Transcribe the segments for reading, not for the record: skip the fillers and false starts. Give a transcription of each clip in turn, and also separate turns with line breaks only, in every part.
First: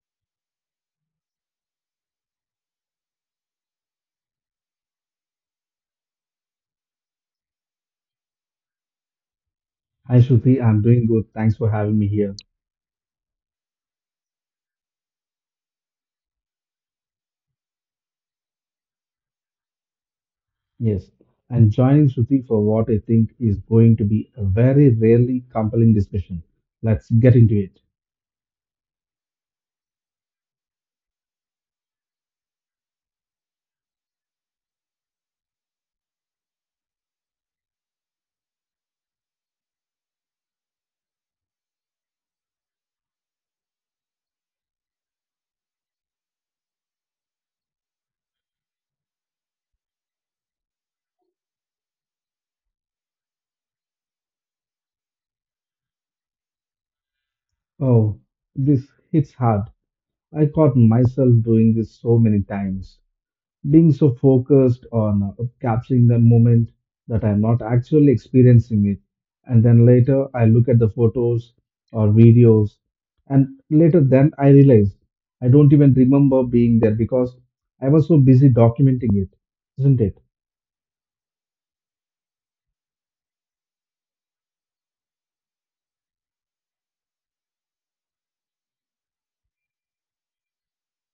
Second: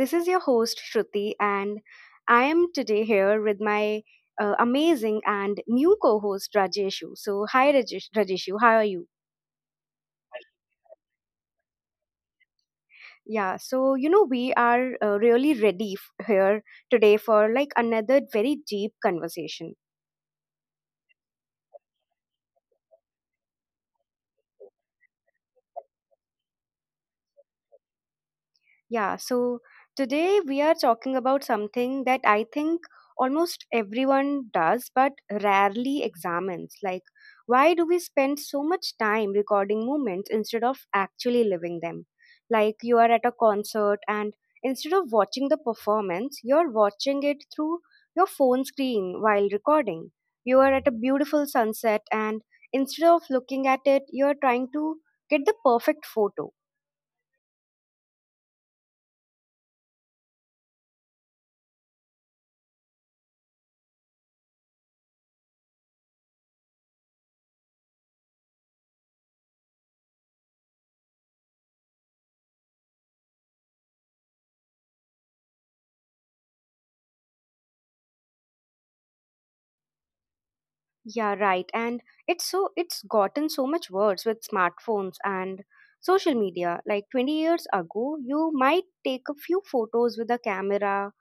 this is your host, Shruti, and I am today here with my amazing and new co host, Rajeshu. So, hi, Rajeshu. How are you?
Hi Shruti, I'm doing good. Thanks for having me here.
Yeah, so, you know, we are really ready f- here today for like another very deep conversation.
Yes, and joining Shruti for what I think is going to be a very rarely compelling discussion. Let's get into it.
Yeah, so today we are talking about something that I think almost everyone does but rarely examines. Like, why do we spend so much time recording moments instead of actually living them? Like, you are at a concert and instead of watching the performance, you're watching it through your phone screen while recording. You are at a beautiful sunset and instead of looking at it, you're trying to get the perfect photo.
Oh, this hits hard. I caught myself doing this so many times, being so focused on capturing the moment that I'm not actually experiencing it. And then later I look at the photos or videos, and later then I realize I don't even remember being there because I was so busy documenting it, isn't it?
Yeah, right. And it's gotten so much worse with smartphones and social media. Like 20 years ago, you might take a few photos with a camera,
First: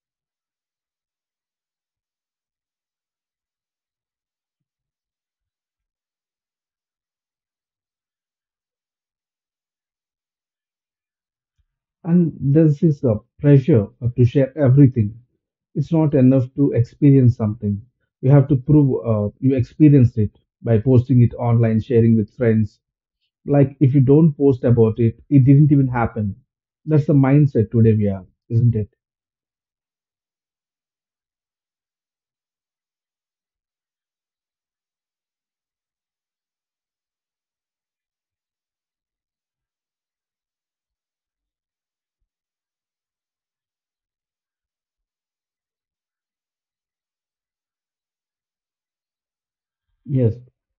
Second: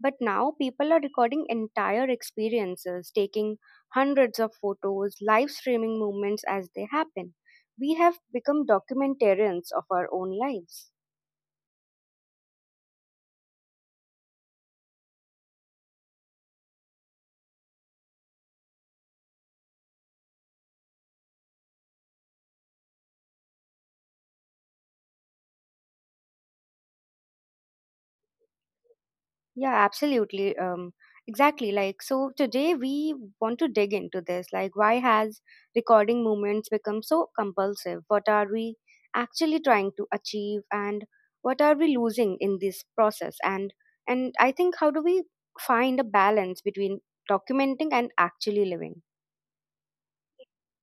but now people are recording entire experiences, taking hundreds of photos, live streaming moments as they happen. We have become documentarians of our own lives.
And this is a pressure to share everything. It's not enough to experience something. You have to prove you experienced it by posting it online, sharing with friends. Like if you don't post about it, it didn't even happen. That's the mindset today we are, isn't it?
Yeah, absolutely. Exactly. Like, so today we want to dig into this. Like, why has recording movements become so compulsive? What are we actually trying to achieve, and what are we losing in this process? And I think how do we find a balance between documenting and actually living?
Yes.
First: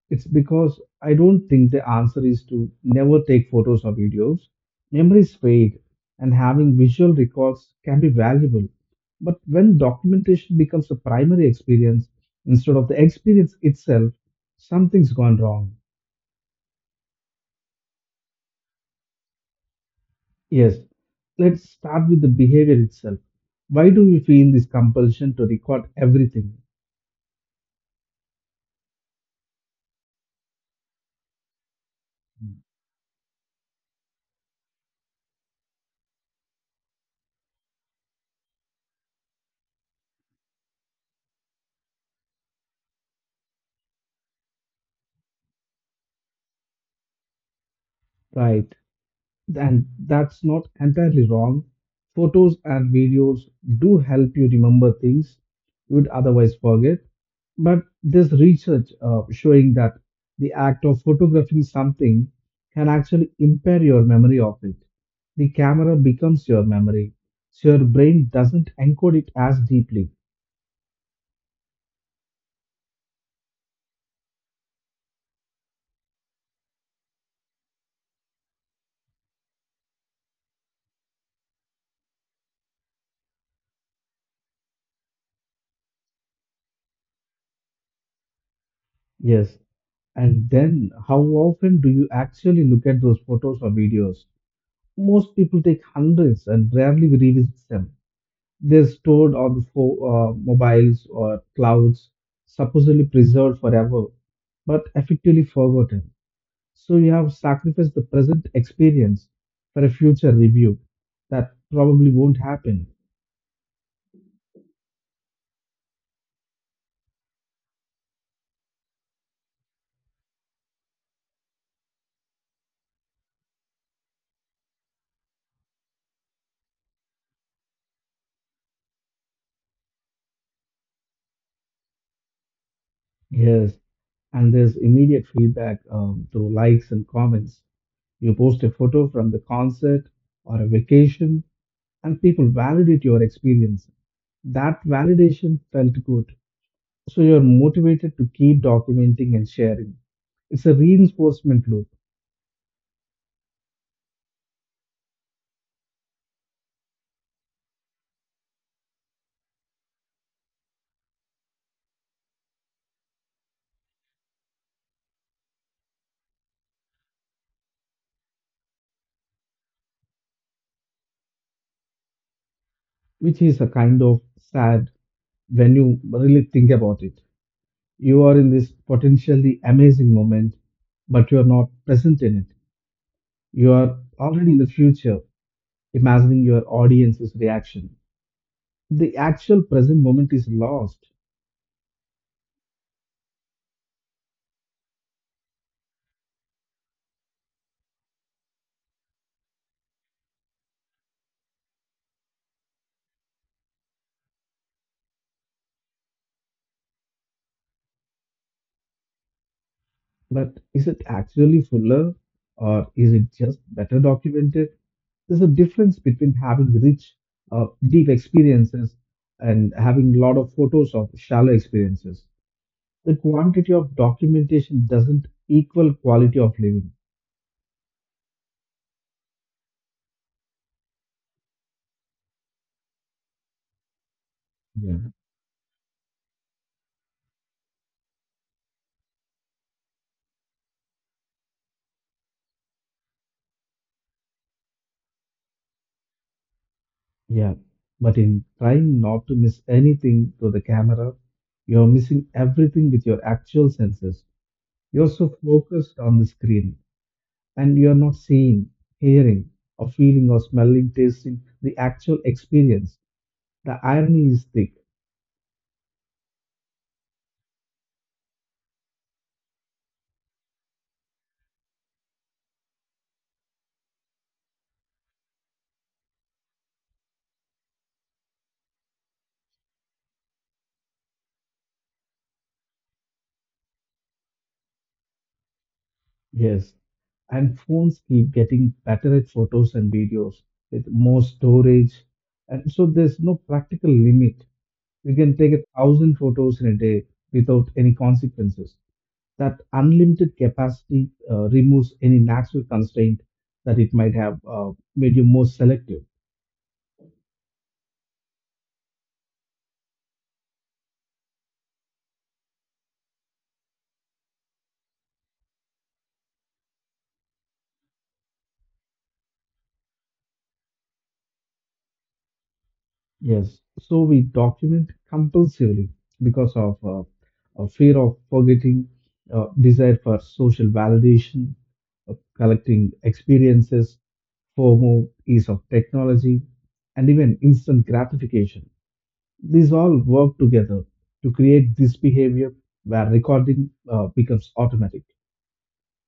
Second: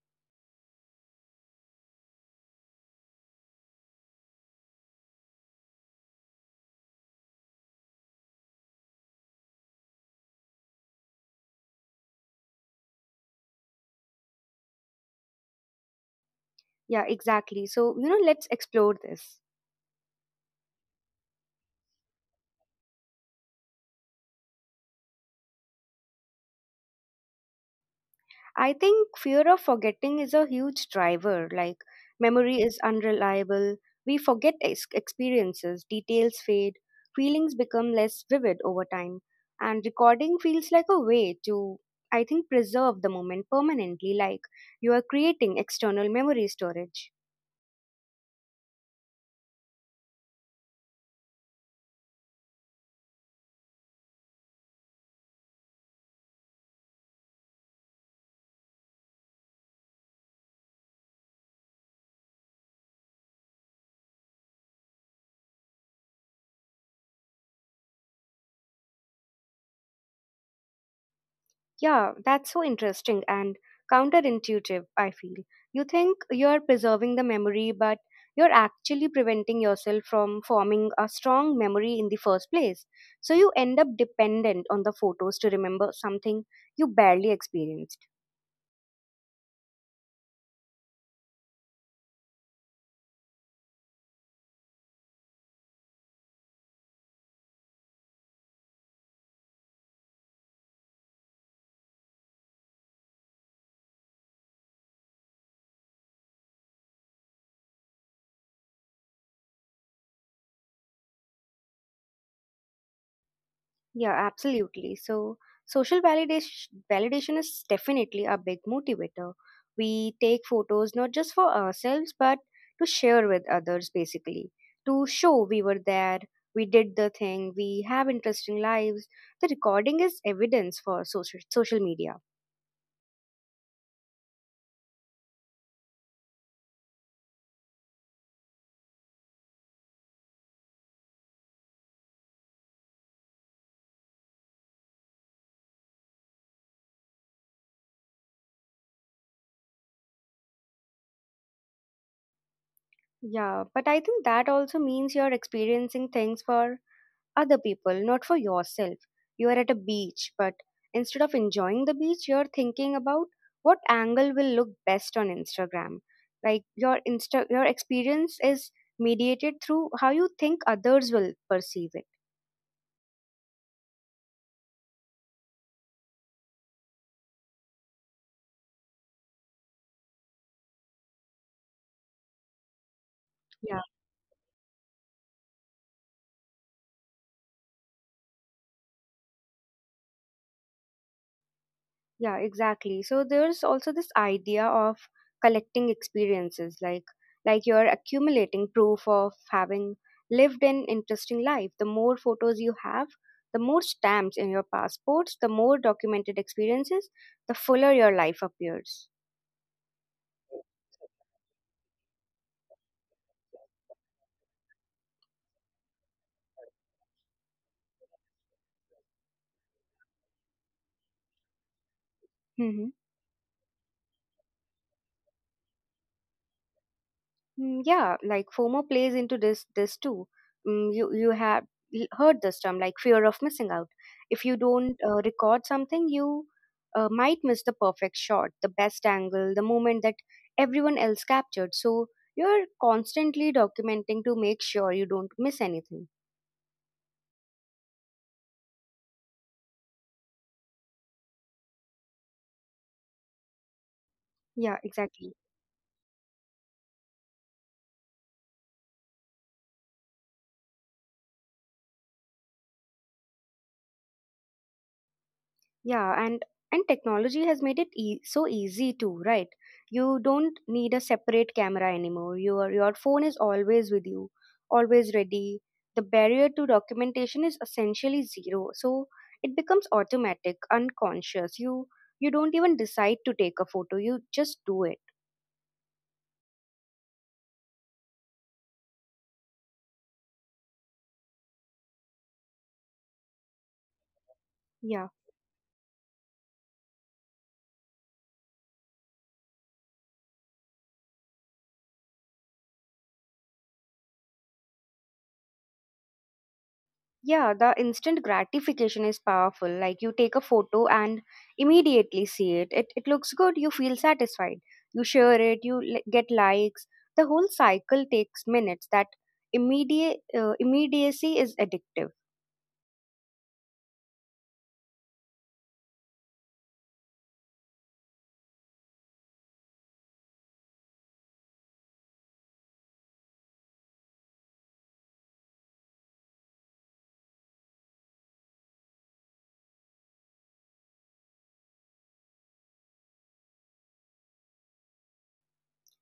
It's because I don't think the answer is to never take photos or videos. Memories fade, and having visual records can be valuable. But when documentation becomes the primary experience instead of the experience itself, something's gone wrong.
Yeah, exactly. So you know, let's explore this.
Yes, let's start with the behavior itself. Why do we feel this compulsion to record everything?
I think fear of forgetting is a huge driver. Like, memory is unreliable. We forget experiences, details fade, feelings become less vivid over time. And recording feels like a way to, I think, preserve the moment permanently, like you are creating external memory storage.
Right. And that's not entirely wrong. Photos and videos do help you remember things you would otherwise forget. But there's research showing that the act of photographing something can actually impair your memory of it. The camera becomes your memory, so your brain doesn't encode it as deeply.
Yeah, that's so interesting and counterintuitive, I feel. You think you're preserving the memory, but you're actually preventing yourself from forming a strong memory in the first place. So you end up dependent on the photos to remember something you barely experienced.
Yes. And then, how often do you actually look at those photos or videos? Most people take hundreds and rarely revisit them. They're stored on the mobiles or clouds, supposedly preserved forever, but effectively forgotten. So you have sacrificed the present experience for a future review that probably won't happen.
Yeah, absolutely. So, social validation is definitely a big motivator. We take photos not just for ourselves but to share with others basically, to show we were there, we did the thing, we have interesting lives. The recording is evidence for social media.
Yes, and there's immediate feedback through likes and comments. You post a photo from the concert or a vacation, and people validate your experience. That validation felt good, so you're motivated to keep documenting and sharing. It's a reinforcement loop,
Yeah, but I think that also means you're experiencing things for other people, not for yourself. You are at a beach, but instead of enjoying the beach, you're thinking about what angle will look best on Instagram. Like your experience is mediated through how you think others will perceive it.
which is a kind of sad when you really think about it. You are in this potentially amazing moment, but you are not present in it. You are already in the future, imagining your audience's reaction. The actual present moment is lost.
Yeah, exactly. So there's also this idea of collecting experiences, like you're accumulating proof of having lived an interesting life. The more photos you have, the more stamps in your passports, the more documented experiences, the fuller your life appears.
But is it actually fuller, or is it just better documented? There's a difference between having rich, deep experiences and having a lot of photos of shallow experiences.
Mm-hmm.
The quantity of documentation doesn't equal quality of living.
Mm, yeah, like FOMO plays into this too. Mm, you have heard this term like fear of missing out. If you don't
Yeah.
record something, you might miss the perfect shot, the best angle, the moment that everyone else captured. So you're constantly documenting to make sure you don't miss anything.
Yeah, but in trying not to miss anything through the camera, you're missing everything with your actual senses.
Yeah,
You're so
exactly.
focused on the screen, and you are not seeing, hearing, or feeling, or smelling, tasting the actual experience. The irony is thick.
Yeah, and technology has made it so easy too, right? You don't need a separate camera anymore. Your phone is always with you, always ready. The barrier to documentation is essentially zero, so it becomes automatic, unconscious. You don't even decide to take a photo. You just do it.
Yes, and phones keep getting better at photos and videos with more storage, and so there's no practical limit. You
Yeah.
can take 1,000 photos in a day without any consequences. That unlimited capacity removes any natural constraint that it might have made you more selective.
Yeah, the instant gratification is powerful. Like you take a photo and immediately see it. It looks good, you feel satisfied. You share it, you get likes. The whole cycle takes minutes. That immediate immediacy is addictive.
Yes, so we document compulsively because of a fear of forgetting, desire for social validation, collecting experiences, FOMO, ease of technology, and even instant gratification. These all work together to create this behavior where recording becomes automatic.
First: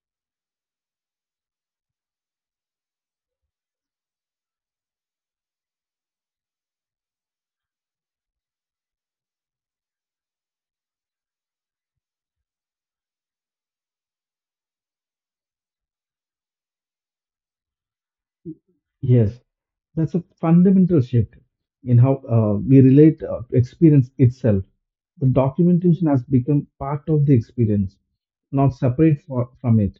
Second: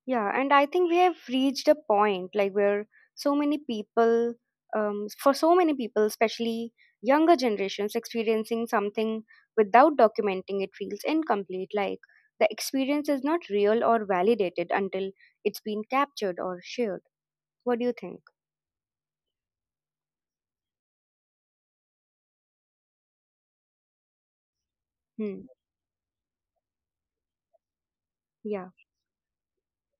Yeah, and I think we have reached a point like where so many people, especially younger generations, experiencing something without documenting it feels incomplete. Like the experience is not real or validated until it's been captured or shared. What do you think?
Yes, that's a fundamental shift in how we relate to experience itself. The
Hmm.
documentation has become part of the experience,
Yeah,
not separate from it,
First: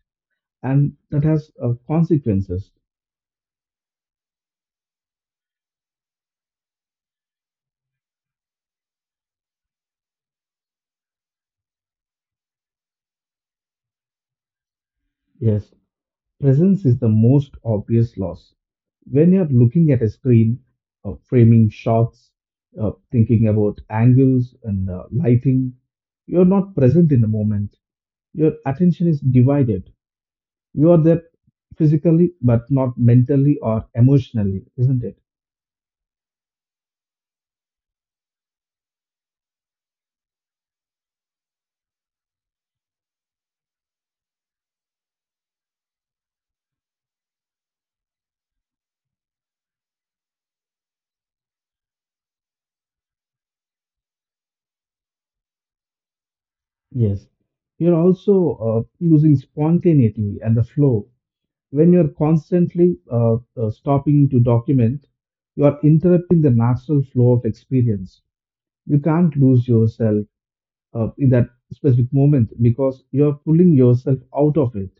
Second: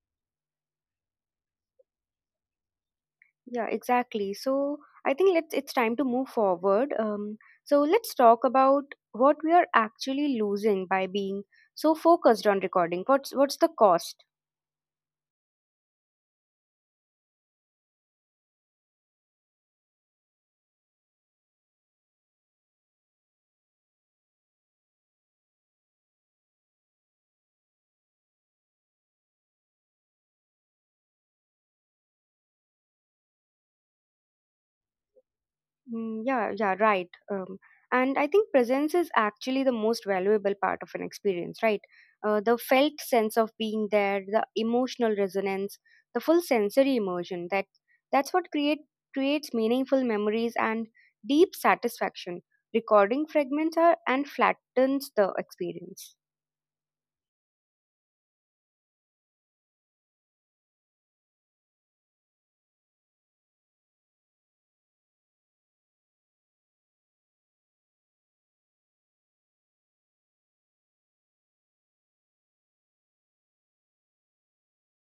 and that has consequences.
yeah, exactly. So I think let's it's time to move forward. So let's talk about what we are actually losing by being so focused on recording. What's the cost?
Yes, presence is the most obvious loss. When you're looking at a screen, framing shots, thinking about angles and lighting, you're not present in the moment. Your attention is divided. You are there physically, but not mentally or emotionally, isn't it?
Mm, yeah, yeah, right. And I think presence is actually the most valuable part of an experience, right? The felt sense of being there, the emotional resonance, the full sensory immersion. That's what creates meaningful memories and deep satisfaction. Recording fragments are and flattens the experience.
Yes, you're also losing spontaneity and the flow. When you're constantly stopping to document, you are interrupting the natural flow of experience. You can't lose yourself in that specific moment because you're pulling yourself out of it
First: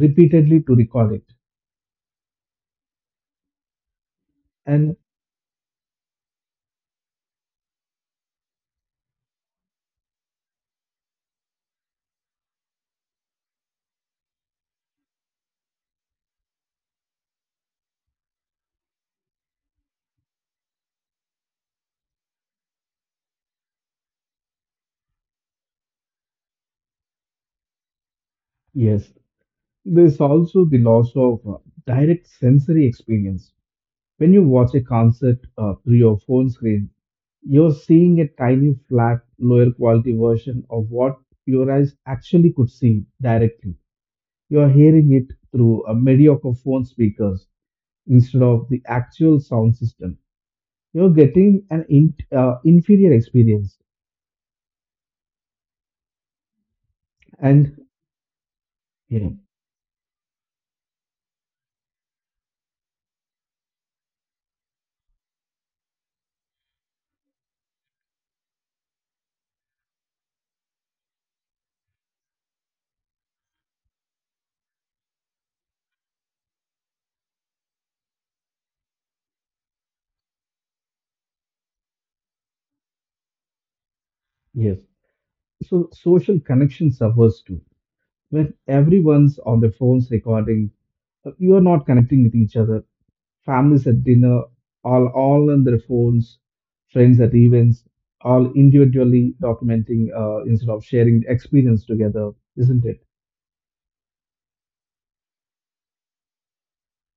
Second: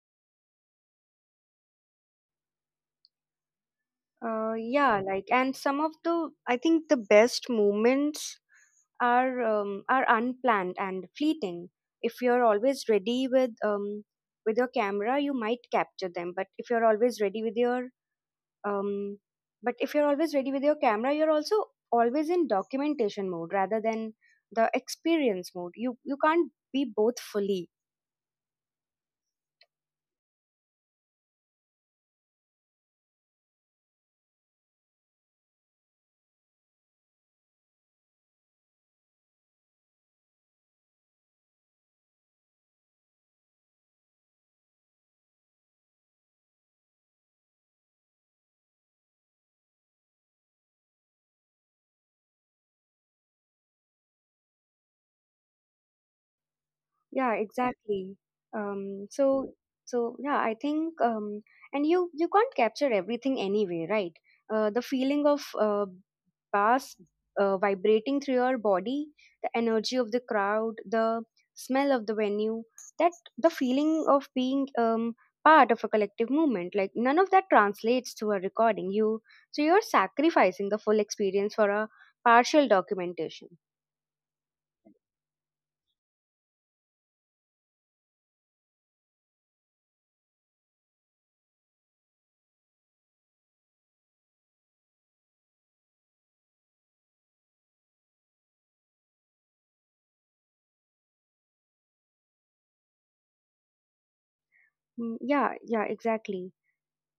repeatedly to record it. And
Yeah, like, and some of I think the best moments are unplanned and fleeting. If you're always ready with your camera, you might capture them. But if you're always ready with your um, but if you're always ready with your camera, you're also always in documentation mode rather than the experience mode. You can't be both fully.
yes, there's also the loss of direct sensory experience. When you watch a concert through your phone screen, you're seeing a tiny, flat, lower quality version of what your eyes actually could see directly. You are hearing it through a mediocre phone speakers instead of the actual sound system. You're getting an inferior experience,
Yeah,
and
exactly. Um,
you know,
so so yeah, I think and you can't capture everything anyway, right? The feeling of bass vibrating through your body, the energy of the crowd, the smell of the venue, that the feeling of being part of a collective movement. Like none of that translates to a recording. You so you're sacrificing the full experience for a partial documentation.
yes. So social connection suffers too. When everyone's on their phones recording, you are not connecting with each other. Families at dinner, all on their phones, friends at events, all individually documenting instead of sharing the experience together, isn't it?
Mm, yeah, yeah, exactly.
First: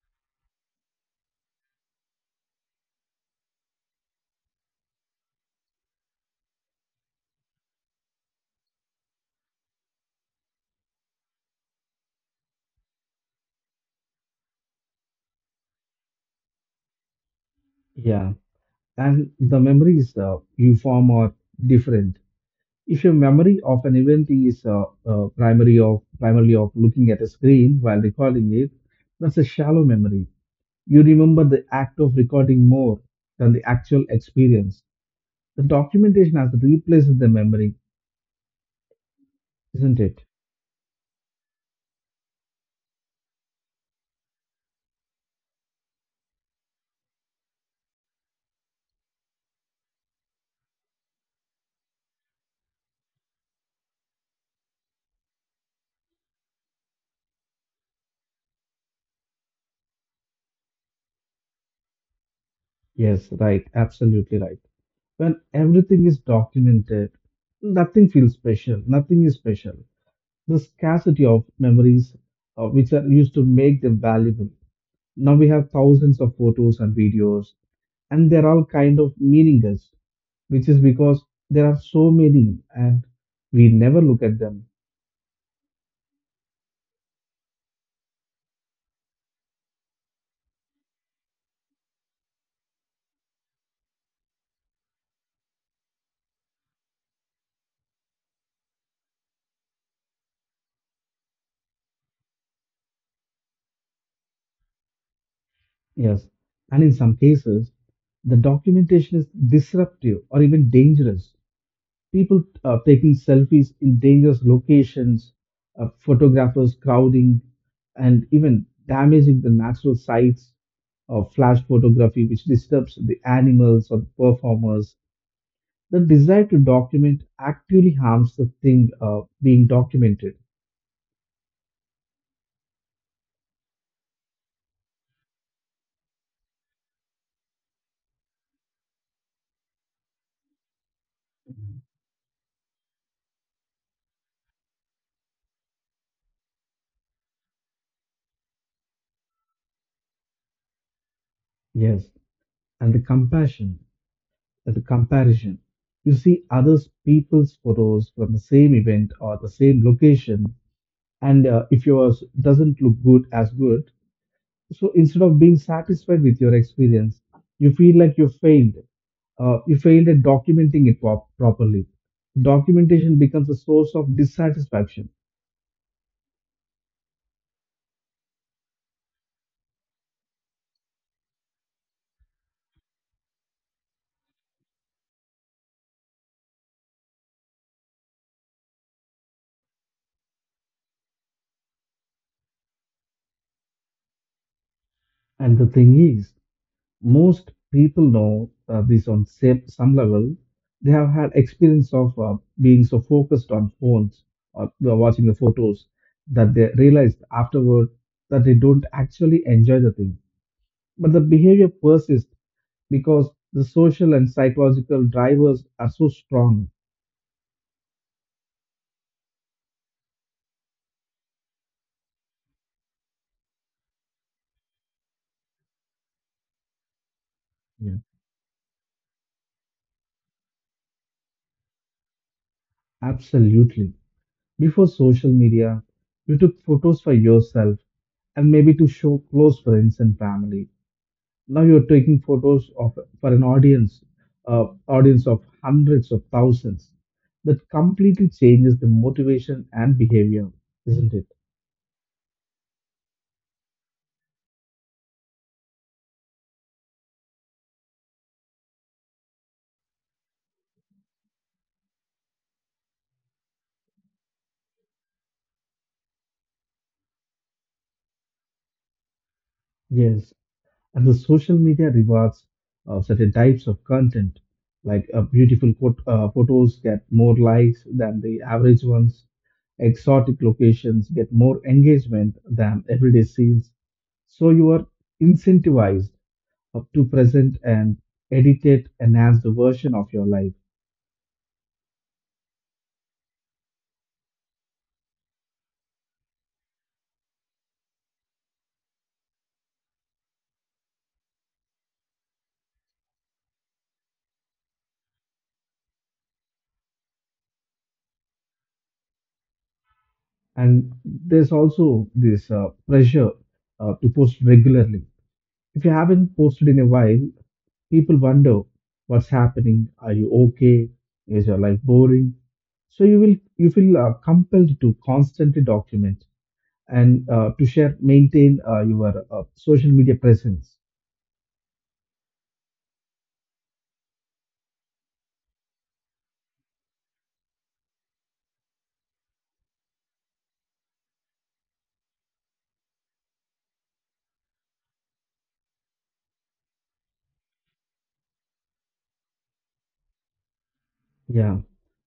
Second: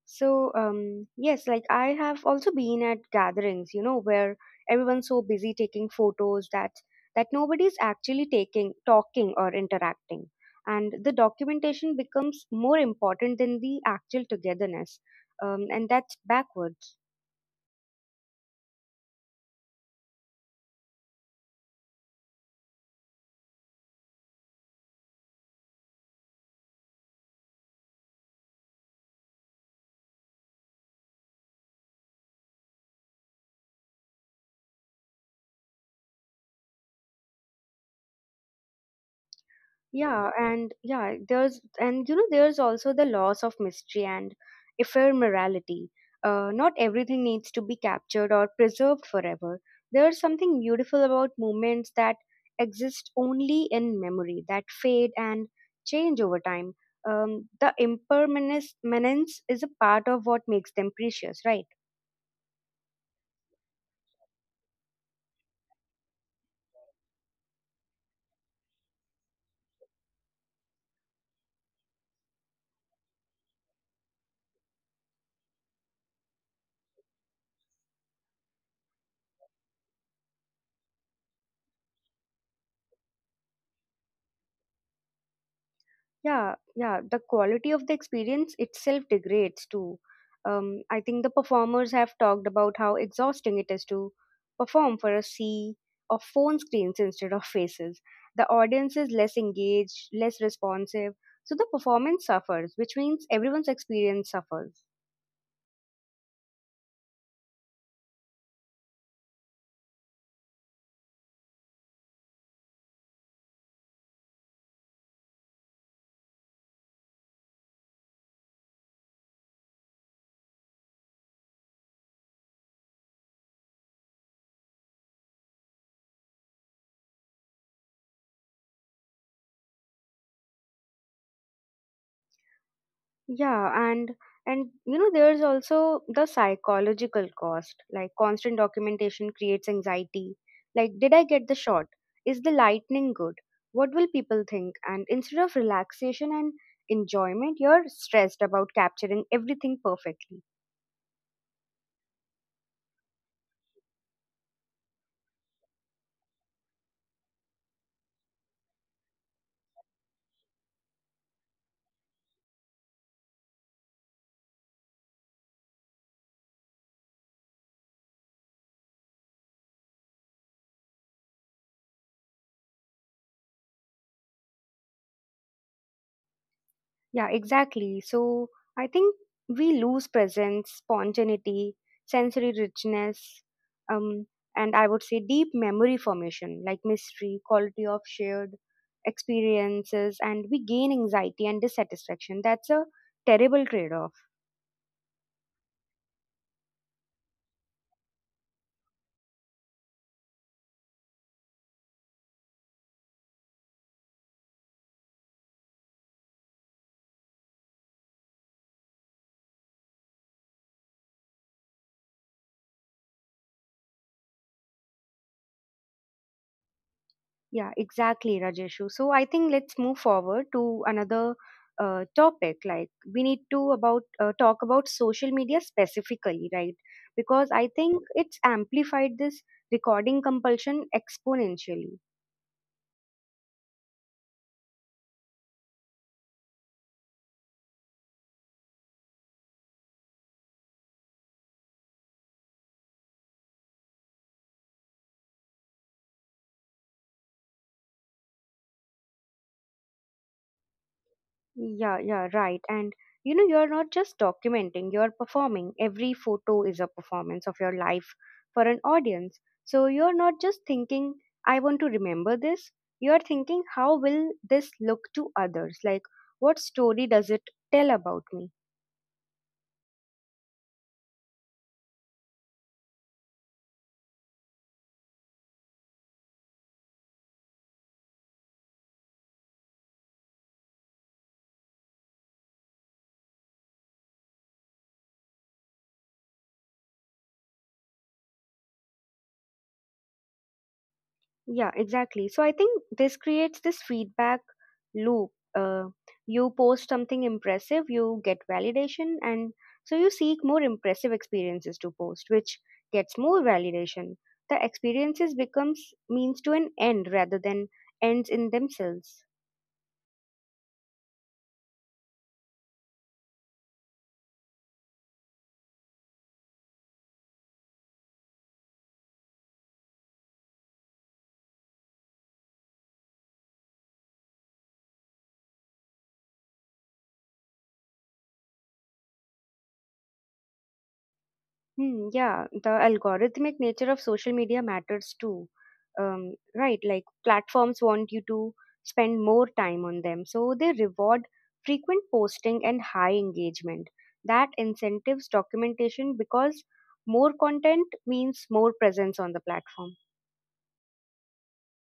So, yes, like I have also been at gatherings, you know, where everyone's so busy taking photos that nobody's actually talking or interacting. And the documentation becomes more important than the actual togetherness. And that's backwards.
Yeah. And the memories you form are different. If your memory of an event is primary of primarily of looking at a screen while recording it, that's a shallow memory. You remember the act of recording more than the actual experience. The documentation has replaced the memory, isn't it?
Yeah, and you know there's also the loss of mystery and ephemerality. Not everything needs to be captured or preserved forever. There's something beautiful about moments that exist only in memory, that fade and change over time. The impermanence is a part of what makes them precious, right?
Yes, right. Absolutely right. When everything is documented, nothing feels special. Nothing is special. The scarcity of memories, which are used to make them valuable. Now we have thousands of photos and videos, and they're all kind of meaningless, which is because there are so many and we never look at them.
Yeah, yeah. The quality of the experience itself degrades too. I think the performers have talked about how exhausting it is to perform for a sea of phone screens instead of faces. The audience is less engaged, less responsive, so the performance suffers, which means everyone's experience suffers.
Yes. And in some cases, the documentation is disruptive or even dangerous, people taking selfies in dangerous locations, photographers crowding, and even damaging the natural sites of flash photography, which disturbs the animals or the performers. The desire to document actually harms the thing being documented.
Yeah, and you know there's also the psychological cost. Like constant documentation creates anxiety. Like did I get the shot? Is the lightning good? What will people think? And instead of relaxation and enjoyment, you're stressed about capturing everything perfectly.
Yes, and the compassion, and the comparison. You see others people's photos from the same event or the same location, and if yours doesn't look good as good, so instead of being satisfied with your experience, you feel like you failed. You failed at documenting it properly. Documentation becomes a source of dissatisfaction.
Yeah, exactly. So I think we lose presence, spontaneity, sensory richness, um, and I would say deep memory formation, like mystery, quality of shared experiences, and we gain anxiety and dissatisfaction. That's a terrible trade off.
And the thing is, most people know this on some level. They have had experience of being so focused on phones or they watching the photos that they realized afterward that they don't actually enjoy the thing. But the behavior persists because the social and psychological drivers are so strong.
Yeah, exactly, Rajeshu. So I think let's move forward to another topic. Like we need to about talk about social media specifically, right? Because I
Yeah.
think it's amplified this recording compulsion exponentially.
Absolutely. Before social media, you took photos for yourself and maybe to show close friends and family. Now you're taking photos of for an audience, audience of hundreds of thousands. That completely changes the motivation and behavior, isn't it?
Yeah, yeah, right. And you know, you're not just documenting, you're performing. Every photo is a performance of your life for an audience. So you're not just thinking, I want to remember this. You're thinking, how will this look to others? Like, what story does it tell about me?
Yes. And the social media rewards certain types of content, like beautiful photos get more likes than the average ones, exotic locations get more engagement than everyday scenes. So you are incentivized up to present and edit it, enhance the version of your life.
Yeah, exactly. So I think this creates this feedback loop. Uh, you post something impressive, you get validation, and so you seek more impressive experiences to post, which gets more validation. The experiences becomes means to an end rather than ends in themselves.
And there's also this pressure to post regularly. If you haven't posted in a while, people wonder what's happening. Are you okay? Is your life boring? So you feel compelled to constantly document and to share, maintain your social media presence.
Hmm, yeah, the algorithmic nature of social media matters too. Right, like platforms want you to spend more time on them, so they reward frequent posting and high engagement. That incentives documentation because more content means more presence on the platform.
Yeah,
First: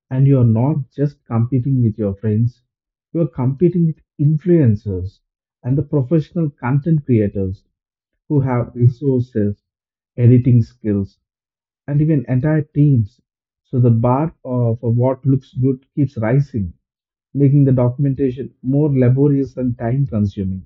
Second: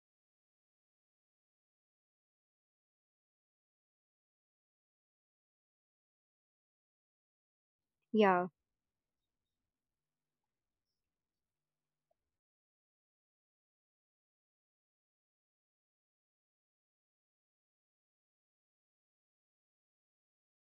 and you are not just competing with your friends, you are competing with influencers and the professional content creators who
Yeah.
have resources, editing skills, and even entire teams. So the bar for what looks good keeps rising, making the documentation more laborious and time consuming.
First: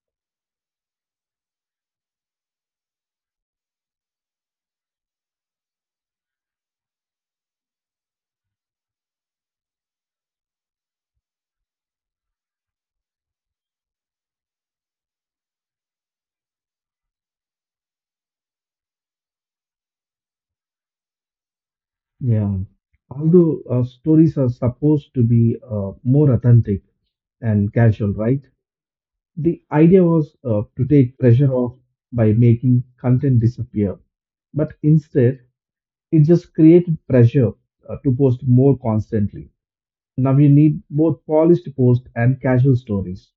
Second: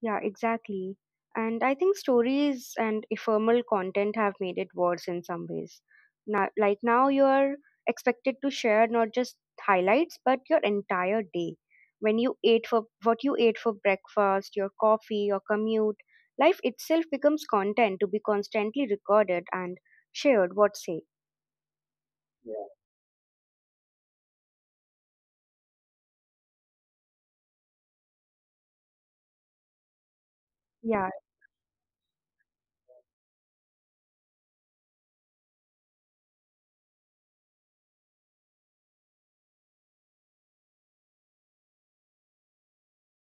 Yeah, exactly. And I think stories and ephemeral content have made it worse in some ways. Now, you're expected to share not just highlights, but your entire day. When you ate for what you ate for breakfast, your coffee, your commute, life itself becomes content to be constantly recorded and shared, what say?
Yeah.
Yeah.
Although stories are supposed to be more authentic and casual, right? The idea was to
Yeah,
take pressure off by making content disappear. But instead, it just created pressure to post more constantly. Now you need both polished posts and casual stories.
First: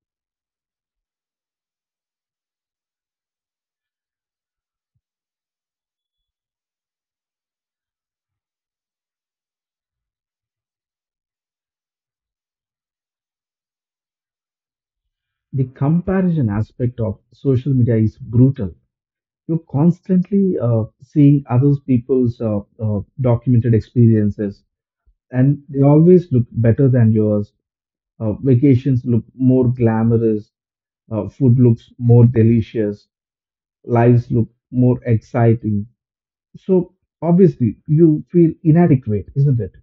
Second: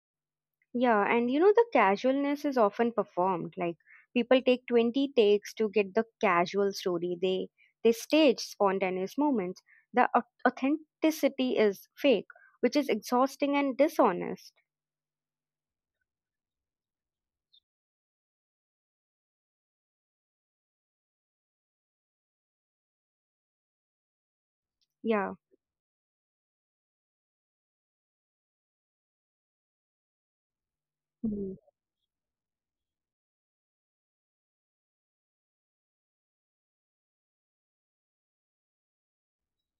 Yeah, and you know, the casualness is often performed. Like people take 20 takes to get the casual story. They stage spontaneous moments. The authenticity is fake, which is exhausting and dishonest.
The comparison aspect of social media is brutal, you're constantly seeing other people's documented experiences,
Yeah.
and they always look better than yours. Vacations look more glamorous, food looks more delicious, lives look more exciting. So obviously, you feel inadequate, isn't it?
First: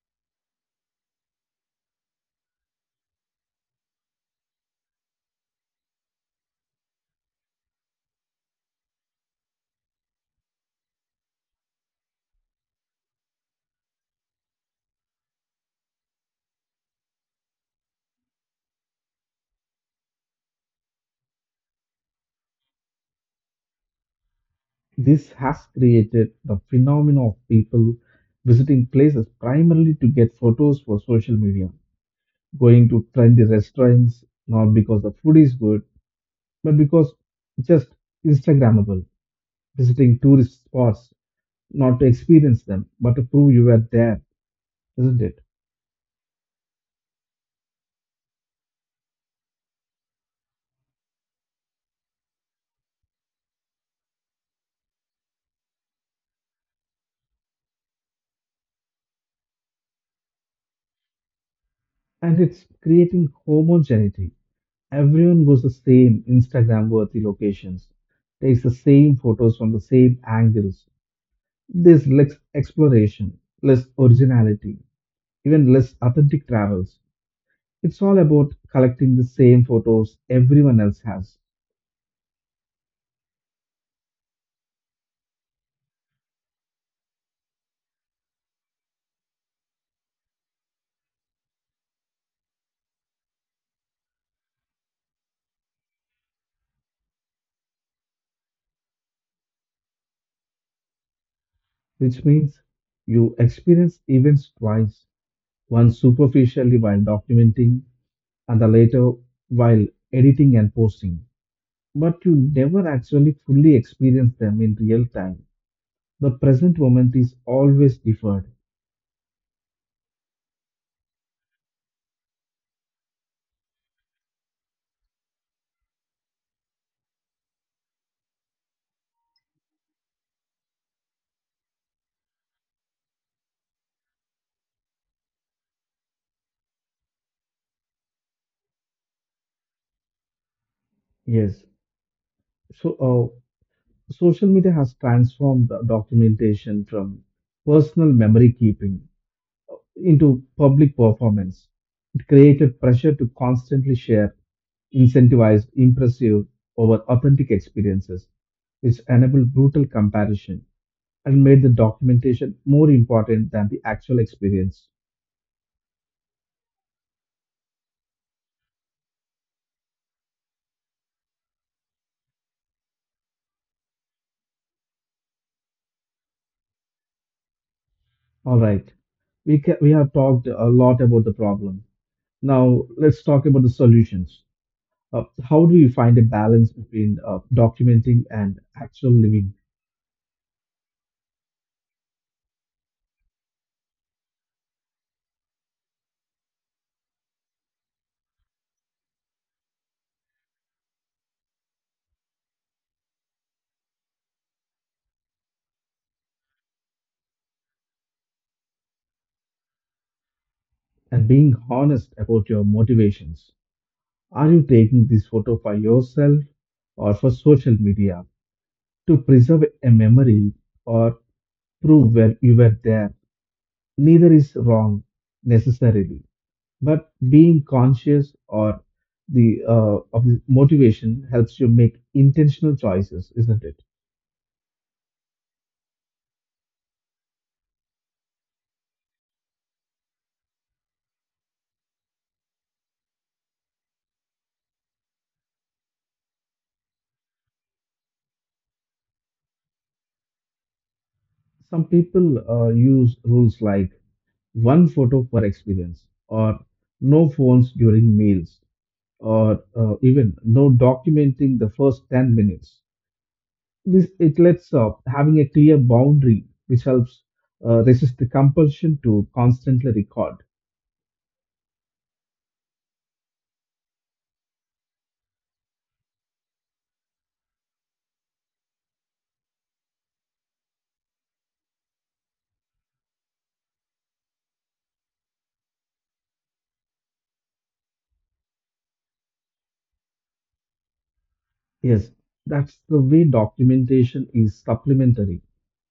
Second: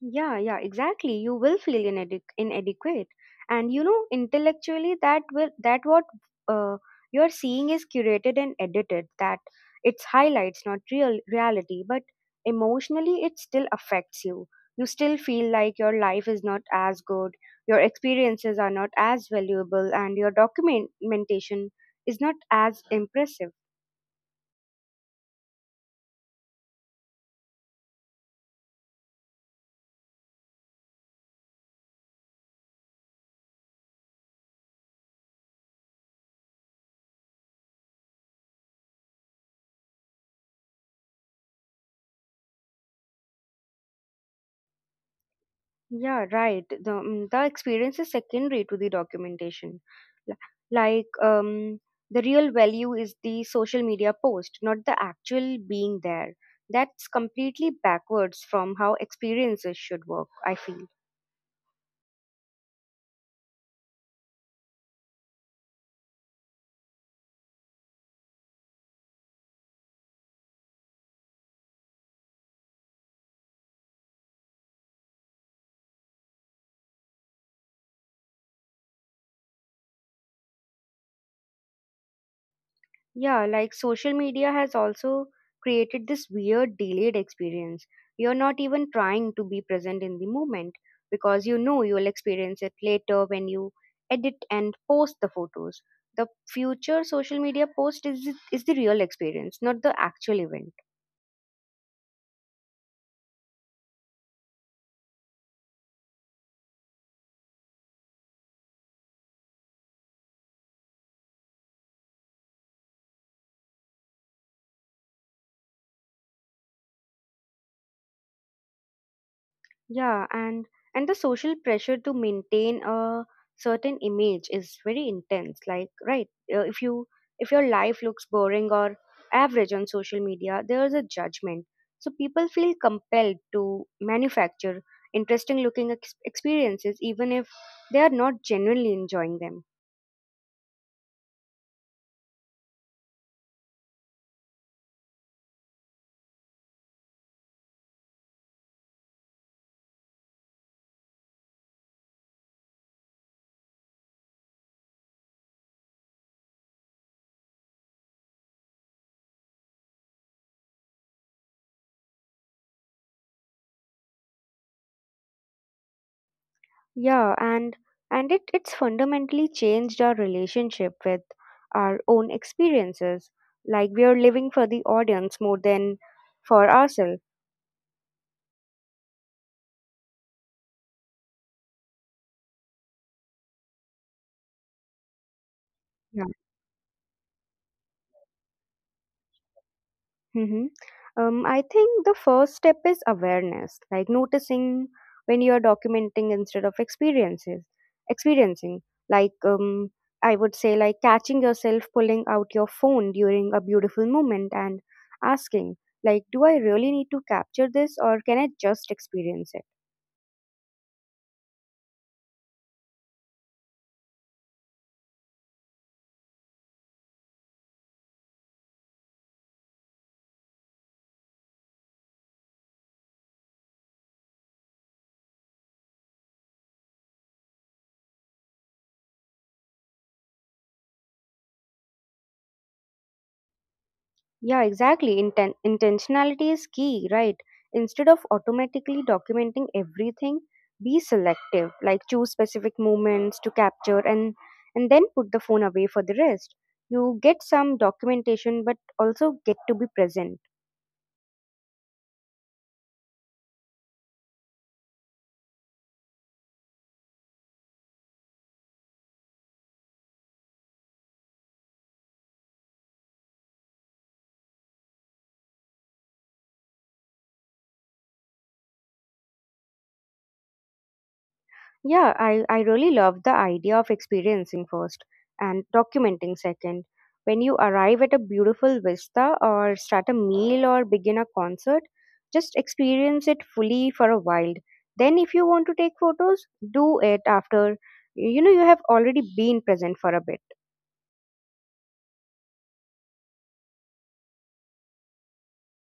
Yeah, yeah, exactly. You will feel inadequate, and you know intellectually that what uh, you're seeing is curated and edited. That it's highlights, not real reality, but emotionally it still affects you. You still feel like your life is not as good, your experiences are not as valuable, and your documentation is not as impressive.
This has created the phenomenon of people visiting places primarily to get photos for social media, going to trendy restaurants not because the food is good, but because just Instagrammable, visiting tourist spots not to experience them, but to prove you were there, isn't it?
Yeah, right. The experience is secondary to the documentation. L- Like, um, the real value is the social media post, not the actual being there. That's completely backwards from how experiences should work, I feel.
And it's creating homogeneity. Everyone goes the same Instagram worthy locations, takes the same photos from the same angles. There's less exploration, less originality, even less authentic travels. It's all about collecting the same photos everyone else has,
Yeah, like social media has also created this weird delayed experience. You're not even trying to be present in the moment because you know you'll experience it later when you edit and post the photos. The future social media post is the real experience, not the actual event.
which means you experience events twice, one superficially while documenting, and the later while editing and posting. But you never actually fully experience them in real time. The present moment is always deferred.
Yeah, and the social pressure to maintain a certain image is very intense. Like, right, if you if your life looks boring or average on social media, there is a judgment. So people feel compelled to manufacture interesting looking experiences even if they are not genuinely enjoying them.
Yes. So, uh, social media has transformed the documentation from personal memory keeping into public performance. It created pressure to constantly share incentivized, impressive, over authentic experiences, which enabled brutal comparison, and made the documentation more important than the actual experience.
Yeah, and it's fundamentally changed our relationship with our own experiences. Like we are living for the audience more than for ourselves.
All right, we have talked a lot about the problem. Now let's talk about the solutions. How do you find a balance between documenting and actual living
Mm-hmm. I think the first step is awareness, like noticing when you are documenting instead of experiencing. Like, I would say, like catching yourself pulling out your phone during a beautiful moment and asking, like, do I really need to capture this, or can I just experience it?
and being honest about your motivations? Are you taking this photo for yourself or for social media to preserve a memory or prove where you were there? Neither is wrong necessarily. But being conscious or the of the motivation helps you make intentional choices, isn't it?
Yeah, exactly. Intentionality is key, right? Instead of automatically documenting everything, be selective, like choose specific moments to capture and then put the phone away for the rest. You get some documentation but also get to be present.
Some people use rules like one photo per experience, or no phones during meals, or even no documenting the first 10 minutes. This it lets up having a clear boundary, which helps resist the compulsion to constantly record.
Yeah, I really love the idea of experiencing first and documenting second. When you arrive at a beautiful vista or start a meal or begin a concert, just experience it fully for a while. Then, if you want to take photos, do it after you know you have already been present for a bit.
Yes, that's the way documentation is supplementary,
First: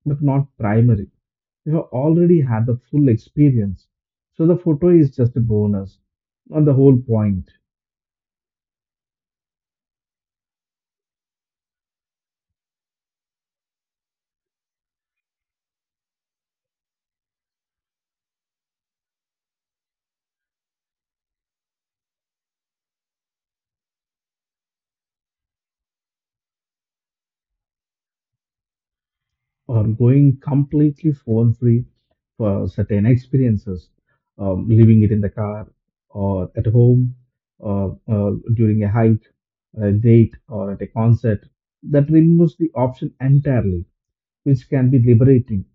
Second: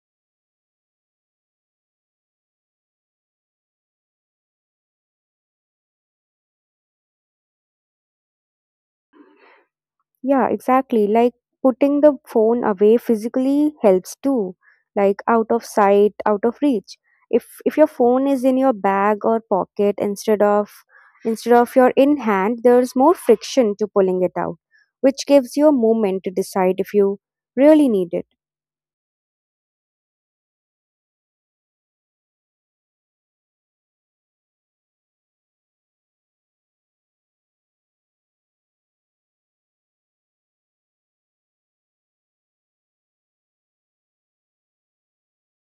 but not primary. You have already had the full experience, so the photo is just a bonus, not the whole point.
Yeah, exactly. Like putting the phone away physically helps too, like out of sight, out of reach. If your phone is in your bag or pocket instead of your in hand, there's more friction to pulling it out, which gives you a moment to decide if you really need it.
Or going completely phone free for certain experiences, leaving it in the car or at home or during a hike, a date, or at a concert, that removes the option entirely, which can be liberating.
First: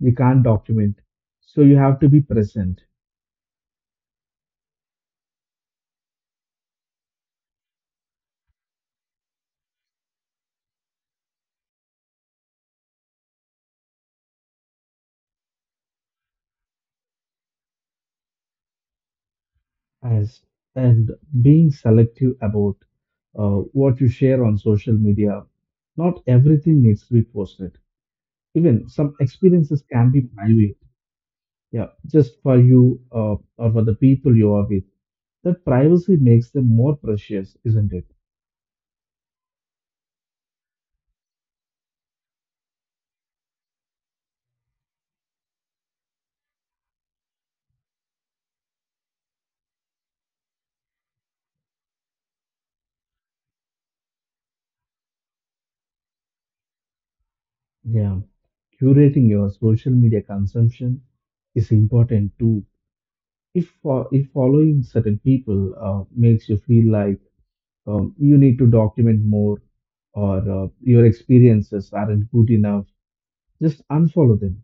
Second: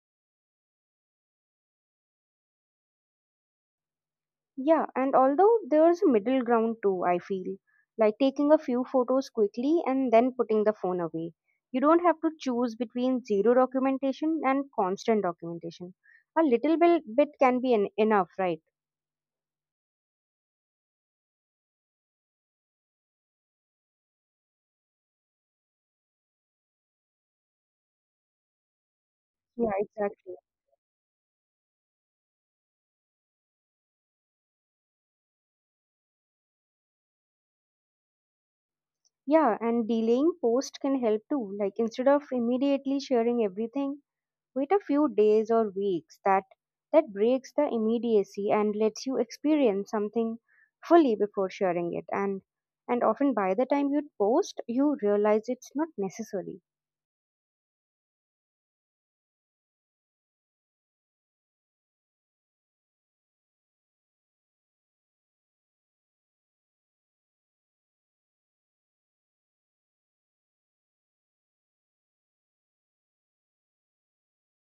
You can't document. So you have to be present.
Yeah, and although there's a middle ground too, I feel like taking a few photos quickly and then putting the phone away. You don't have to choose between zero documentation and constant documentation. A little bit can be enough, right?
As and being selective about what you share on social media. Not everything needs to be posted. Even some
Yeah,
experiences can be
exactly.
private. Yeah, just for you or for the people you are with. That privacy makes them more precious, isn't it?
Yeah, and delaying post can help too. Like instead of immediately sharing everything, wait a few days or weeks that breaks the immediacy and lets you experience something fully before sharing it, and often by the time you post you realize it's not necessary.
Yeah. Curating your social media consumption is important too. If, if following certain people makes you feel like you need to document more or your experiences aren't good enough, just unfollow them.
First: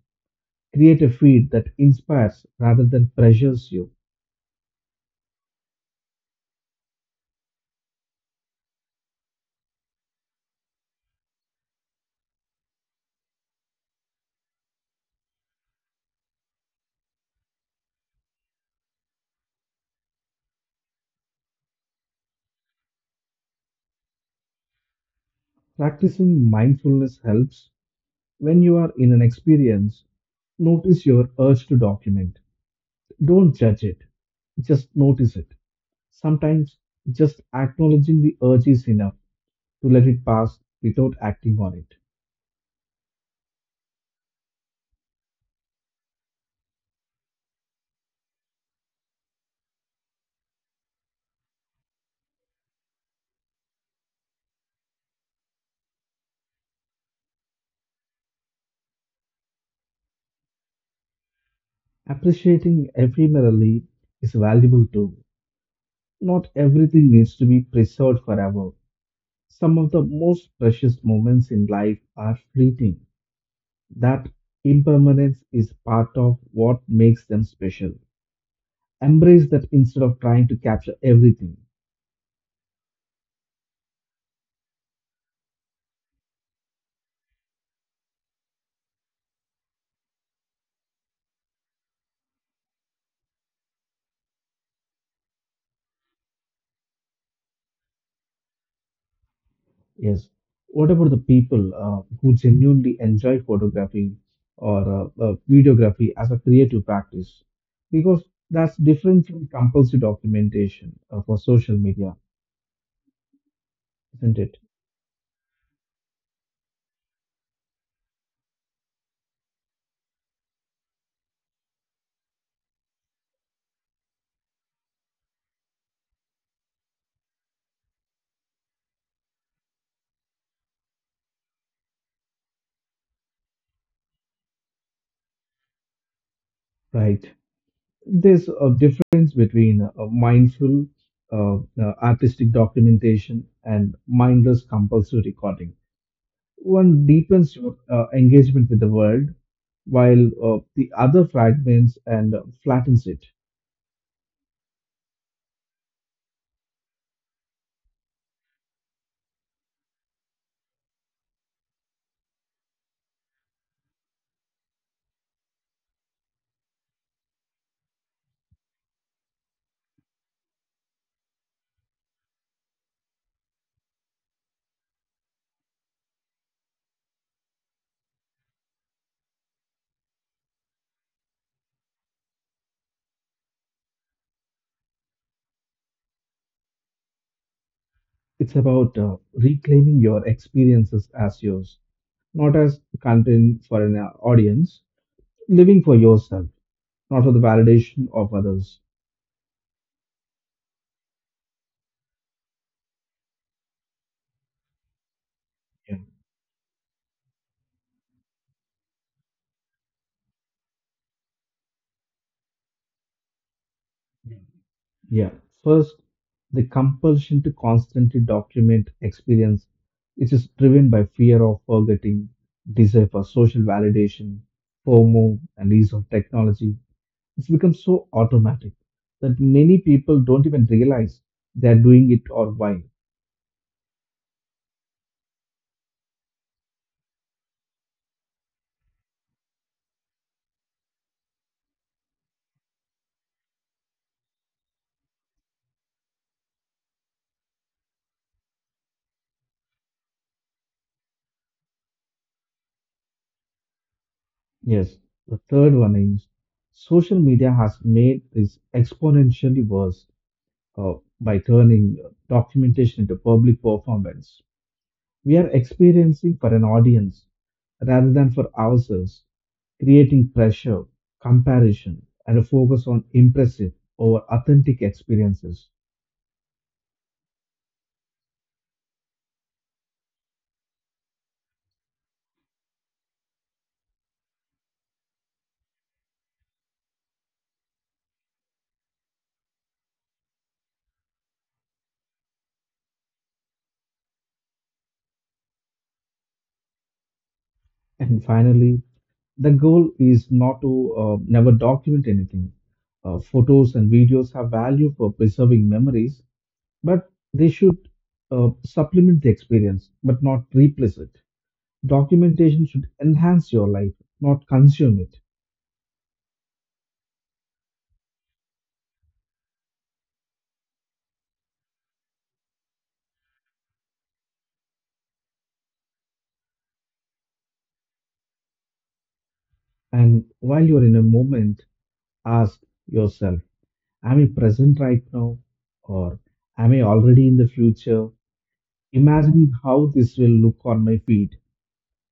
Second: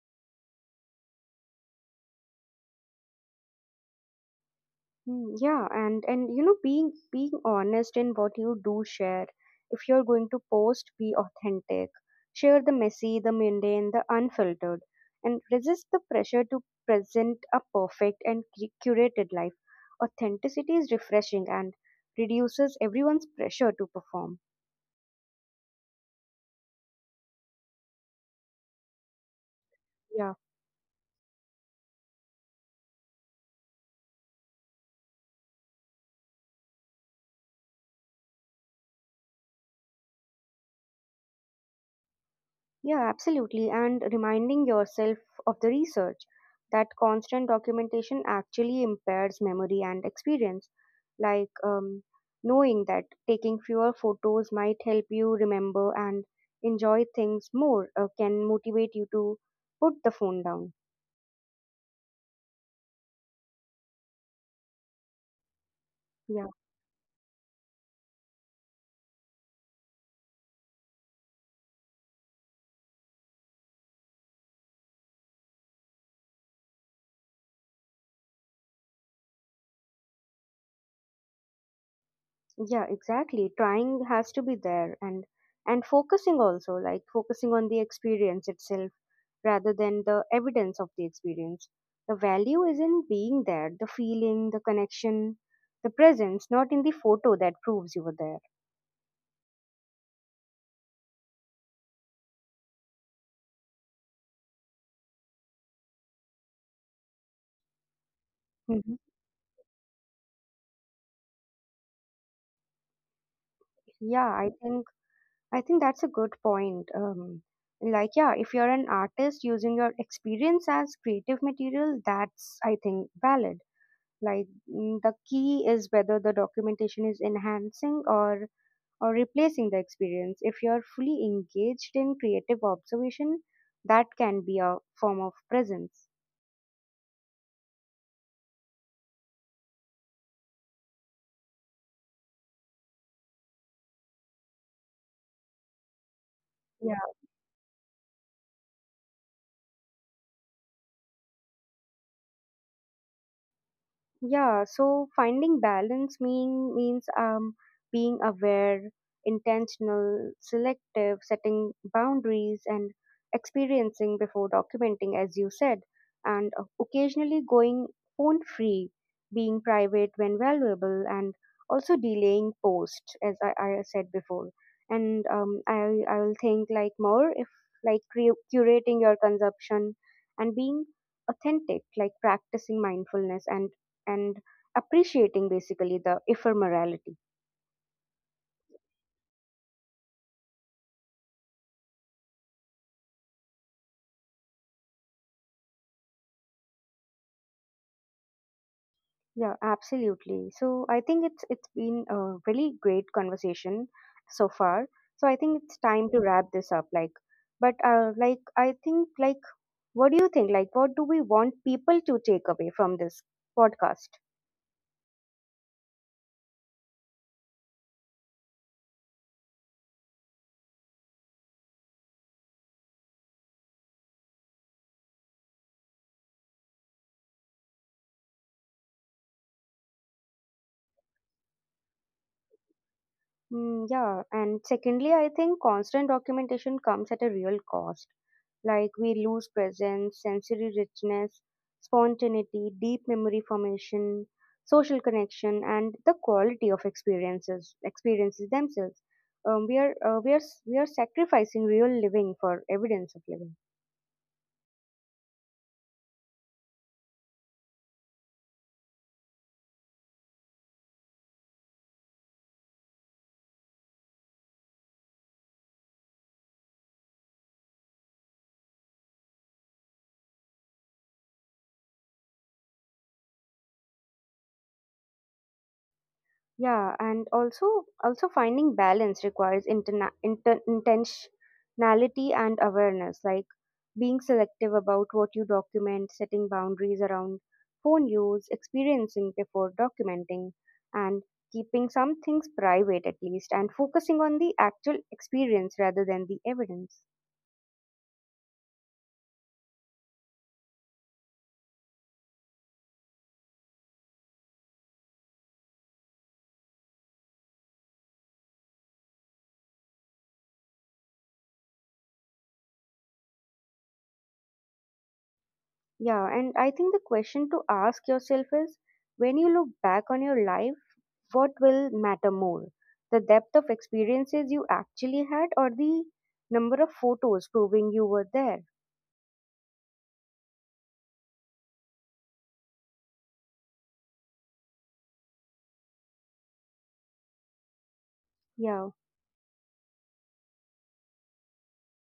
Create a feed that inspires rather than pressures you.
Yeah, and you know, being honest in what you do share. If you're going to post, be authentic. Share the messy, the mundane, the unfiltered, and resist the pressure to present a perfect and curated life. Authenticity is refreshing and reduces everyone's pressure to perform.
Practicing mindfulness helps when you are in an experience,
Yeah.
notice your urge to document. Don't judge it, just notice it. Sometimes just acknowledging the urge is enough to let it pass without acting on it.
Yeah, absolutely. And reminding yourself of the research that constant documentation actually impairs memory and experience. Like knowing that taking fewer photos might help you remember and enjoy things more, can motivate you to put the phone down.
Appreciating every mirror is valuable too.
Yeah,
Not everything needs to be preserved forever. Some of the most precious moments in life are fleeting. That impermanence is part of what makes them special. Embrace that instead of trying to capture everything.
yeah, exactly. Trying has to be there, and focusing also, like focusing on the experience itself rather than the evidence of the experience. The value is in being there, the feeling, the connection, the presence, not in the photo that proves you were there.
Yes. What about the people who genuinely enjoy photography or videography as a creative practice? Because that's
Mhm.
different from compulsory documentation for social media,
Yeah,
isn't
I
it?
think I think that's a good point. Like yeah, if you're an artist using your experience as creative material, that's I think valid. Like the key is whether the documentation is enhancing or replacing the experience. If you are fully engaged in creative observation, that can be a form of presence.
Right. There's a difference between mindful artistic documentation and mindless compulsory recording. One deepens your engagement with the world, while the other fragments and flattens it.
Yeah, so finding balance means, being aware, intentional, selective, setting boundaries, and experiencing before documenting, as you said, and occasionally going phone free, being private when valuable, and also delaying post, as I said before. And I will think like more if like curating your consumption and being authentic, like practicing mindfulness and and appreciating basically the ephemerality.
It's about reclaiming your experiences as yours, not as content for an audience, living for yourself, not for the validation of others.
Yeah, absolutely. So I think it's been a really great conversation so far, so I think it's
Yeah.
time to wrap this up. Like, but like I think like, what do you think, like what do we want people to take away from this podcast?
Yeah. First, the compulsion to constantly document experience, which is driven by fear of forgetting, desire for social validation, FOMO, and use of technology. It's become so automatic that many people don't even realize they're doing it or why.
Yeah, and secondly, I think constant documentation comes at a real cost. Like we lose presence, sensory richness, spontaneity, deep memory formation, social connection, and the quality of experiences themselves. We are s- we are sacrificing real living for evidence of living.
Yes, the third one is social media has made this exponentially worse uh, by turning documentation into public performance. We are experiencing for an audience rather than for ourselves, creating pressure, comparison, and a focus on impressive over authentic experiences.
Yeah, and also finding balance requires intentionality and awareness, like being selective about what you document, setting boundaries around phone use, experiencing before documenting, and keeping some things private at least, and focusing on the actual experience rather than the evidence.
And finally, the goal is not to never document anything. Photos and videos have value for preserving memories, but they should supplement the experience, but not replace it. Documentation should enhance your life, not consume it.
Yeah, and I think the question to ask yourself is, when you look back on your life, what will matter more? The depth of experiences you actually had, or the number of photos proving you were there?
And while you're in a moment, ask yourself, am I present right now? Or am I already in the future?
Yeah.
Imagine how this will look on my feet.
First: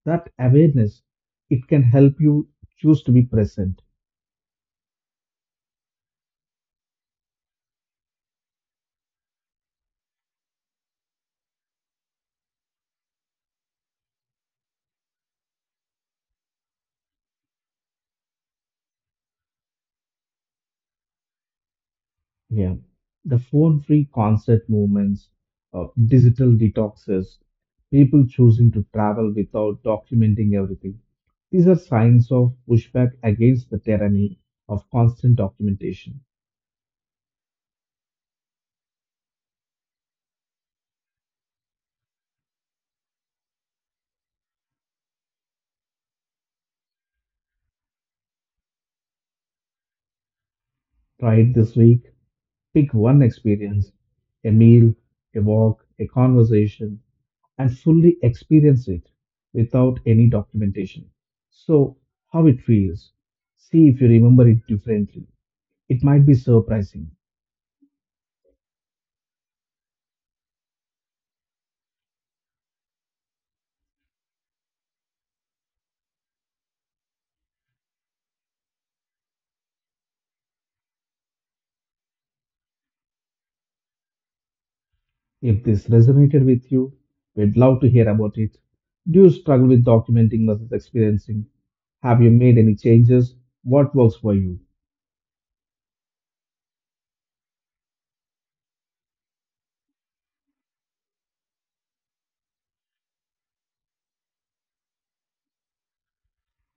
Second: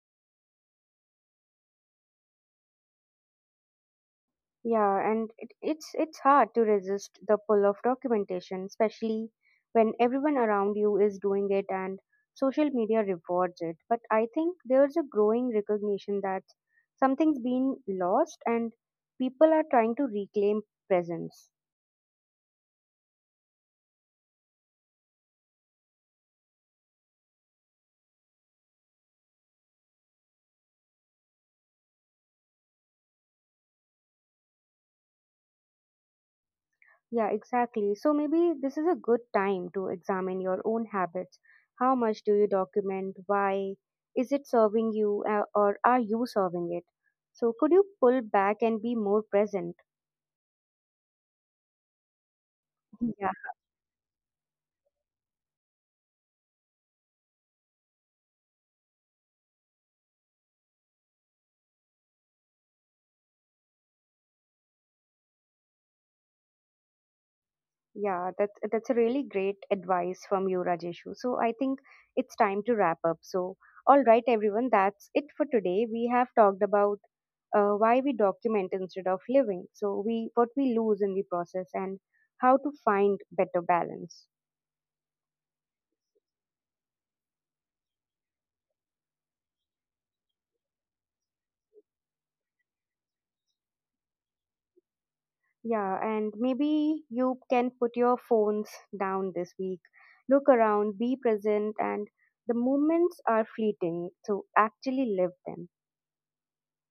That awareness, it can help you choose to be present.
Yeah, and it's hard to resist the pull of documentation, especially when everyone around you is doing it and social media rewards it. But I think there's a growing recognition that something's been lost and people are trying to reclaim presence.
Yeah. The phone free concert movements, digital detoxes, people choosing to travel without documenting everything. These are signs of pushback against the tyranny of constant documentation.
Yeah, exactly. So maybe this is a good time to examine your own habits. How much do you document? Why? Is it serving you, or are you serving it? So could you pull back and be more present?
Try it this week. Pick one
Yeah,
experience, a meal, a walk, a conversation, and fully experience it without any documentation. So, how it feels. See if you remember it differently. It might be surprising.
yeah, that's a really great advice from you, Rajeshu. So I think it's time to wrap up. So all right, everyone, that's it for today. We have talked about why we document instead of living, so we what we lose in the process, and how to find better balance.
If this resonated with you, we'd love to hear about it. Do you struggle with documenting versus experiencing? Have you made any changes? What works for you?
Yeah, and maybe you can put your phones down this week. Look around, be present, and the moments are fleeting, so actually live them.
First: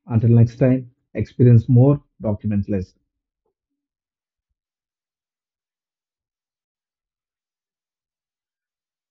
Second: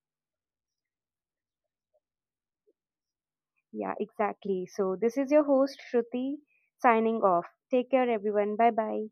Until next time, experience more, document less.
Yeah, exactly. So, this is your host, Shruti, signing off. Take care, everyone. Bye bye.